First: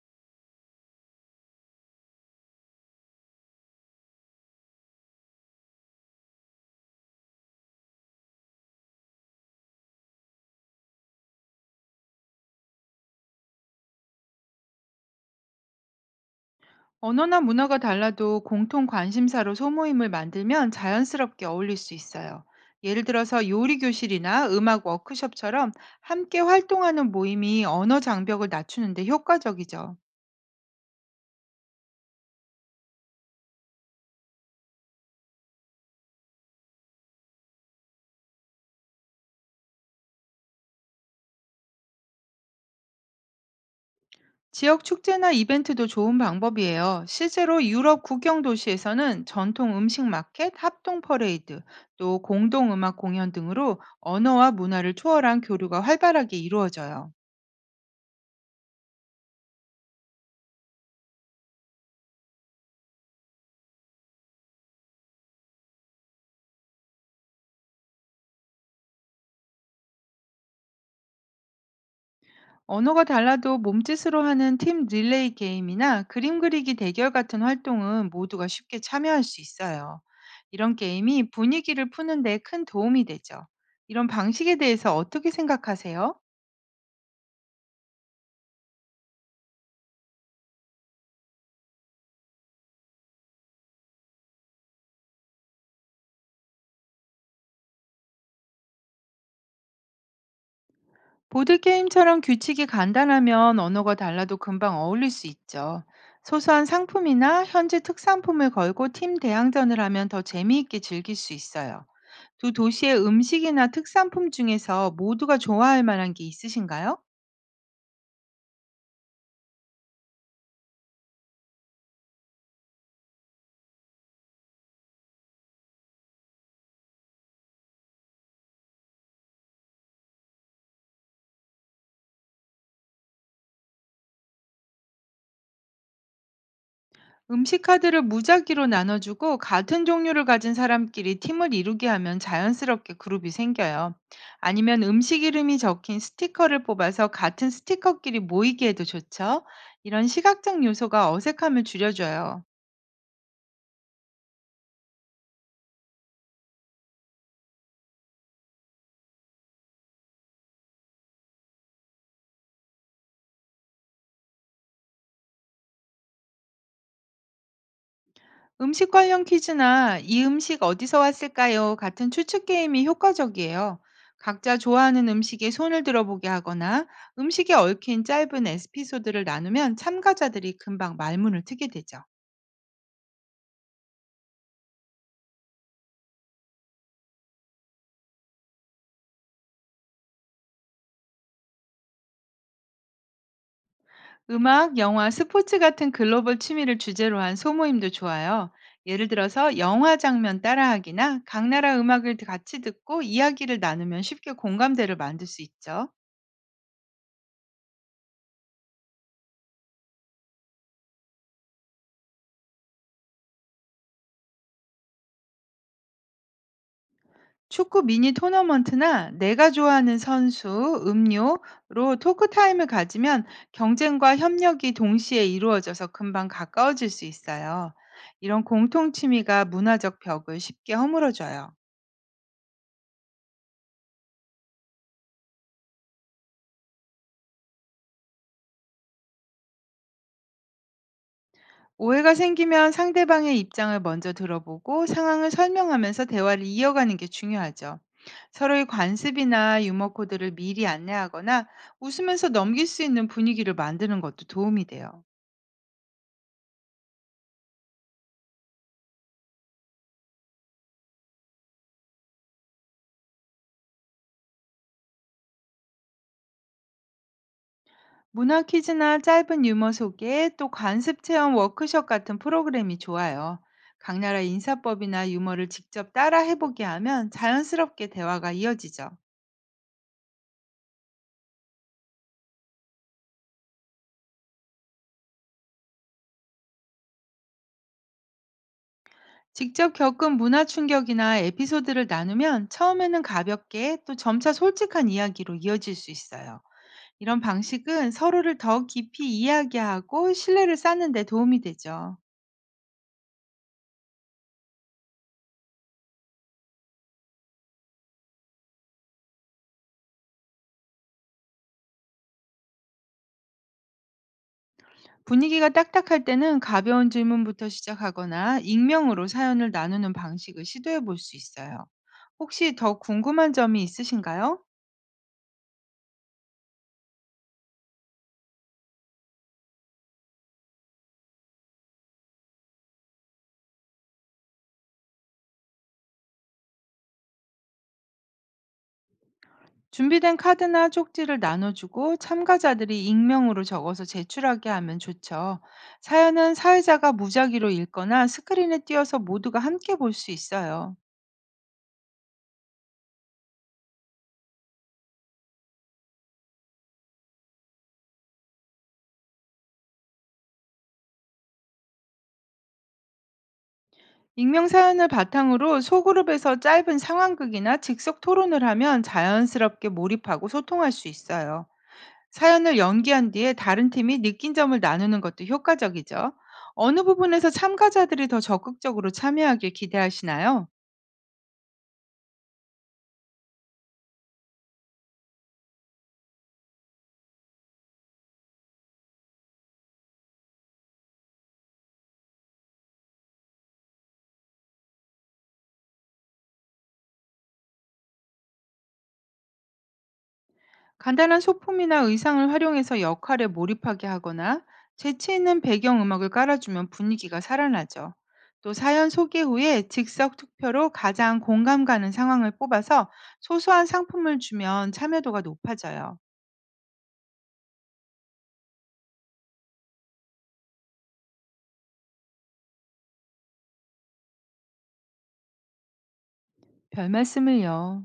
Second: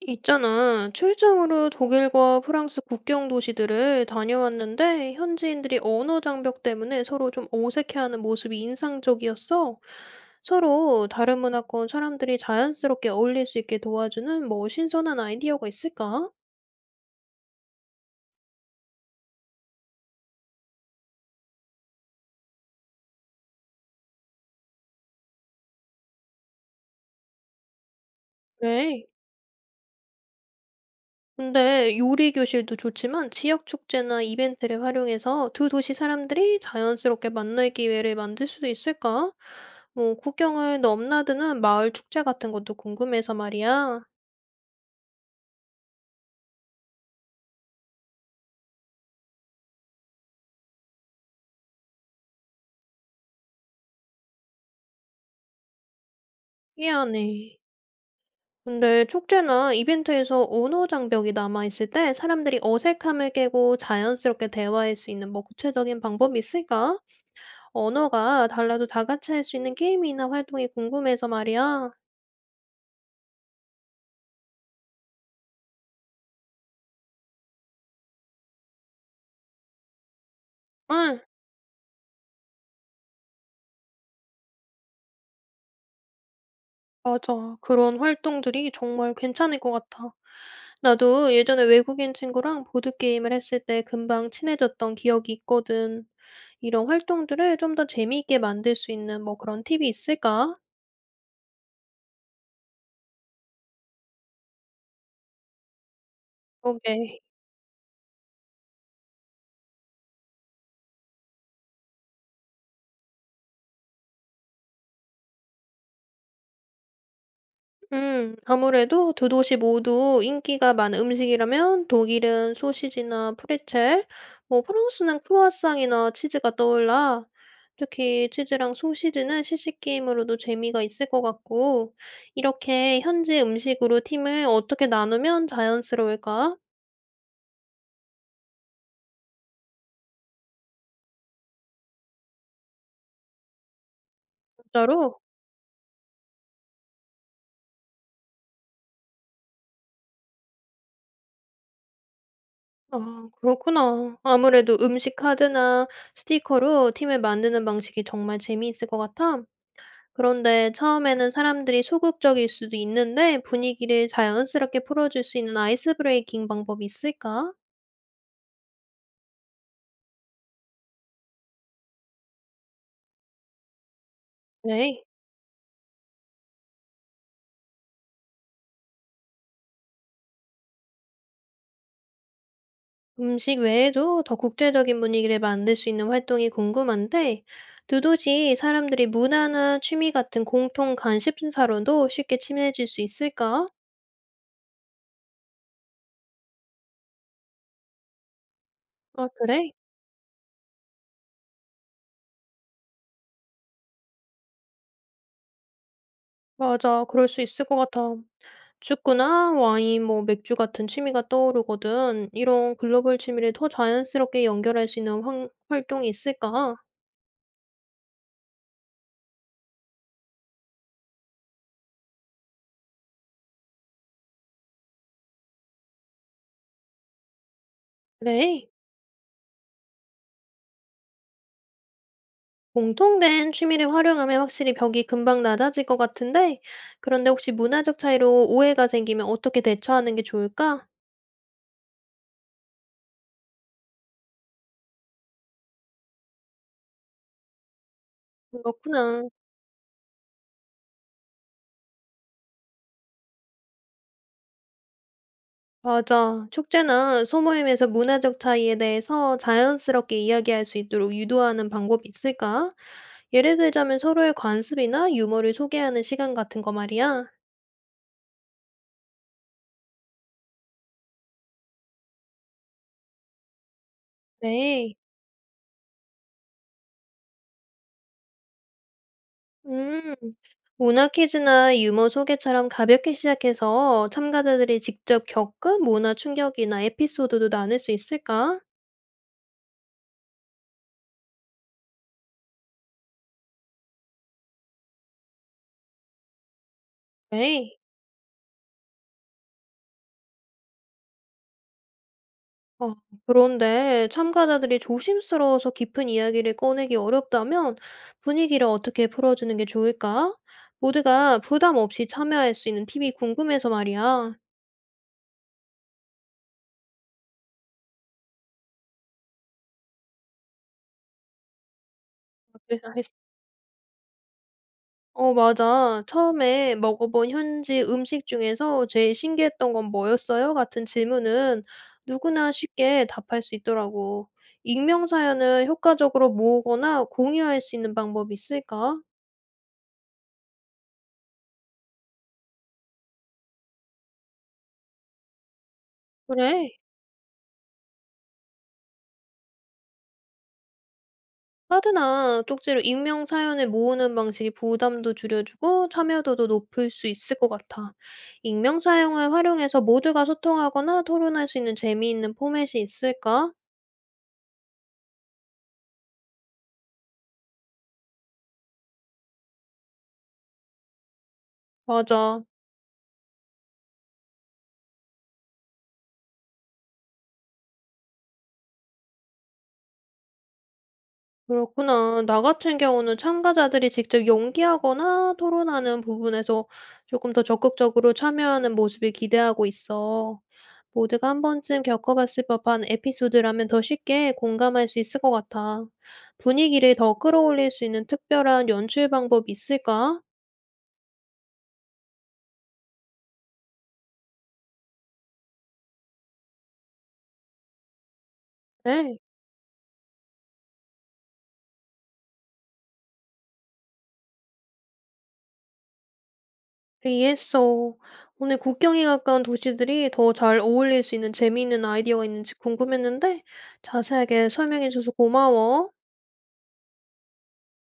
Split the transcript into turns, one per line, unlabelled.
있잖아. 출장으로 독일과 프랑스 국경 도시들을 다녀왔는데, 현지인들이 언어 장벽 때문에 서로 좀 어색해하는 모습이 인상적이었어. 서로 다른 문화권 사람들이 자연스럽게 어울릴 수 있게 도와주는 뭐 신선한 아이디어가 있을까?
언어나 문화가 달라도 공통 관심사로 소모임을 만들면 자연스럽게 어울릴 수 있어요. 예를 들어서 요리 교실이나 음악 워크숍처럼 함께 활동하는 모임이 언어 장벽을 낮추는데
네.
효과적이죠.
근데 요리 교실도 좋지만 지역 축제나 이벤트를 활용해서 두 도시 사람들이 자연스럽게 만날 기회를 만들 수도 있을까? 뭐 국경을 넘나드는 마을 축제 같은 것도 궁금해서 말이야.
지역 축제나 이벤트도 좋은 방법이에요. 실제로 유럽 국경 도시에서는 전통 음식 마켓, 합동 퍼레이드, 또 공동 음악 공연 등으로 언어와 문화를 초월한 교류가 활발하게 이루어져요.
미안해. 근데 축제나 이벤트에서 언어 장벽이 남아있을 때 사람들이 어색함을 깨고 자연스럽게 대화할 수 있는 뭐 구체적인 방법이 있을까? 언어가 달라도 다 같이 할 수 있는 게임이나 활동이 궁금해서 말이야.
언어가 달라도 몸짓으로 하는 팀 릴레이 게임이나 그림 그리기 대결 같은 활동은 모두가 쉽게 참여할 수 있어요. 이런
응.
게임이 분위기를 푸는데 큰 도움이 되죠. 이런 방식에 대해서 어떻게 생각하세요?
맞아. 그런 활동들이 정말 괜찮을 것 같아. 나도 예전에 외국인 친구랑 보드게임을 했을 때 금방 친해졌던 기억이 있거든. 이런 활동들을 좀 더 재미있게 만들 수 있는 뭐 그런 팁이 있을까?
보드게임처럼 규칙이 간단하면 언어가 달라도 금방 어울릴 수 있죠. 소소한
그러게.
상품이나 현지 특산품을 걸고 팀 대항전을 하면 더 재미있게 즐길 수 있어요. 두 도시의 음식이나 특산품 중에서 모두가 좋아할 만한 게 있으신가요?
아무래도 두 도시 모두 인기가 많은 음식이라면 독일은 소시지나 프레첼, 뭐 프랑스는 크루아상이나 치즈가 떠올라. 특히 치즈랑 소시지는 시식 게임으로도 재미가 있을 것 같고, 이렇게 현지 음식으로 팀을 어떻게 나누면 자연스러울까?
음식 카드를 무작위로 나눠주고 같은 종류를 가진 사람끼리 팀을 이루게 하면 자연스럽게 그룹이 생겨요. 아니면
진짜로?
음식 이름이 적힌 스티커를 뽑아서 같은 스티커끼리 모이게 해도 좋죠. 이런 시각적 요소가 어색함을 줄여줘요.
아, 그렇구나. 아무래도 음식 카드나 스티커로 팀을 만드는 방식이 정말 재미있을 것 같아. 그런데 처음에는 사람들이 소극적일 수도 있는데 분위기를 자연스럽게 풀어줄 수 있는 아이스 브레이킹 방법이 있을까?
음식 관련 퀴즈나 "이 음식 어디서 왔을까요?" 같은 추측 게임이 효과적이에요. 각자
네.
좋아하는 음식에 손을 들어보게 하거나 음식에 얽힌 짧은 에피소드를 나누면 참가자들이 금방 말문을 트게 되죠.
음식 외에도 더 국제적인 분위기를 만들 수 있는 활동이 궁금한데, 두도지 사람들이 문화나 취미 같은 공통 관심사로도 쉽게 친해질 수 있을까?
음악, 영화, 스포츠 같은 글로벌 취미를 주제로 한 소모임도 좋아요. 예를
아,
들어서
그래?
영화 장면 따라하기나 각 나라 음악을 같이 듣고 이야기를 나누면 쉽게 공감대를 만들 수 있죠.
맞아, 그럴 수 있을 것 같아. 축구나 와인, 뭐 맥주 같은 취미가 떠오르거든. 이런 글로벌 취미를 더 자연스럽게 연결할 수 있는 활동이 있을까?
축구 미니 토너먼트나 내가 좋아하는 선수, 음료로 토크 타임을 가지면 경쟁과 협력이 동시에 이루어져서 금방 가까워질 수 있어요. 이런
그래,
공통 취미가 문화적 벽을 쉽게 허물어줘요.
공통된 취미를 활용하면 확실히 벽이 금방 낮아질 것 같은데, 그런데 혹시 문화적 차이로 오해가 생기면 어떻게 대처하는 게 좋을까?
오해가 생기면 상대방의 입장을 먼저 들어보고 상황을 설명하면서 대화를 이어가는 게 중요하죠. 서로의
그렇구나.
관습이나 유머 코드를 미리 안내하거나 웃으면서 넘길 수 있는 분위기를 만드는 것도 도움이 돼요.
맞아. 축제나 소모임에서 문화적 차이에 대해서 자연스럽게 이야기할 수 있도록 유도하는 방법이 있을까? 예를 들자면 서로의 관습이나 유머를 소개하는 시간 같은 거 말이야.
문화 퀴즈나 짧은 유머 소개, 또 관습 체험 워크숍 같은 프로그램이 좋아요. 각 나라
네.
인사법이나 유머를 직접 따라 해보게 하면 자연스럽게 대화가 이어지죠.
음. 문화 퀴즈나 유머 소개처럼 가볍게 시작해서 참가자들이 직접 겪은 문화 충격이나 에피소드도 나눌 수 있을까?
직접 겪은 문화 충격이나 에피소드를 나누면 처음에는 가볍게, 또 점차 솔직한 이야기로 이어질 수 있어요. 이런
네.
방식은 서로를 더 깊이 이야기하고 신뢰를 쌓는 데 도움이 되죠.
어, 그런데 참가자들이 조심스러워서 깊은 이야기를 꺼내기 어렵다면 분위기를 어떻게 풀어주는 게 좋을까? 모두가 부담 없이 참여할 수 있는 팁이 궁금해서 말이야.
분위기가 딱딱할 때는 가벼운 질문부터 시작하거나 익명으로 사연을 나누는 방식을 시도해 볼 수 있어요. 혹시 더 궁금한 점이 있으신가요?
어 맞아. "처음에 먹어본 현지 음식 중에서 제일 신기했던 건 뭐였어요?" 같은 질문은 누구나 쉽게 답할 수 있더라고. 익명 사연을 효과적으로 모으거나 공유할 수 있는 방법이 있을까?
준비된 카드나 쪽지를 나눠주고 참가자들이 익명으로 적어서 제출하게 하면 좋죠. 사연은
그래.
사회자가 무작위로 읽거나 스크린에 띄어서 모두가 함께 볼 수 있어요.
카드나 쪽지로 익명 사연을 모으는 방식이 부담도 줄여주고 참여도도 높일 수 있을 것 같아. 익명 사용을 활용해서 모두가 소통하거나 토론할 수 있는 재미있는 포맷이 있을까?
익명 사연을 바탕으로 소그룹에서 짧은 상황극이나 즉석 토론을 하면 자연스럽게 몰입하고 소통할 수 있어요.
맞아.
사연을 연기한 뒤에 다른 팀이 느낀 점을 나누는 것도 효과적이죠. 어느 부분에서 참가자들이 더 적극적으로 참여하길 기대하시나요?
그렇구나. 나 같은 경우는 참가자들이 직접 연기하거나 토론하는 부분에서 조금 더 적극적으로 참여하는 모습을 기대하고 있어. 모두가 한 번쯤 겪어봤을 법한 에피소드라면 더 쉽게 공감할 수 있을 것 같아. 분위기를 더 끌어올릴 수 있는 특별한 연출 방법이 있을까?
간단한 소품이나 의상을 활용해서 역할에 몰입하게 하거나 재치 있는 배경 음악을 깔아주면 분위기가 살아나죠. 또 사연
네,
소개 후에 즉석 투표로 가장 공감 가는 상황을 뽑아서 소소한 상품을 주면 참여도가 높아져요.
이해했어. 오늘 국경이 가까운 도시들이 더 잘 어울릴 수 있는 재미있는 아이디어가 있는지 궁금했는데 자세하게 설명해줘서 고마워.
별 말씀을요.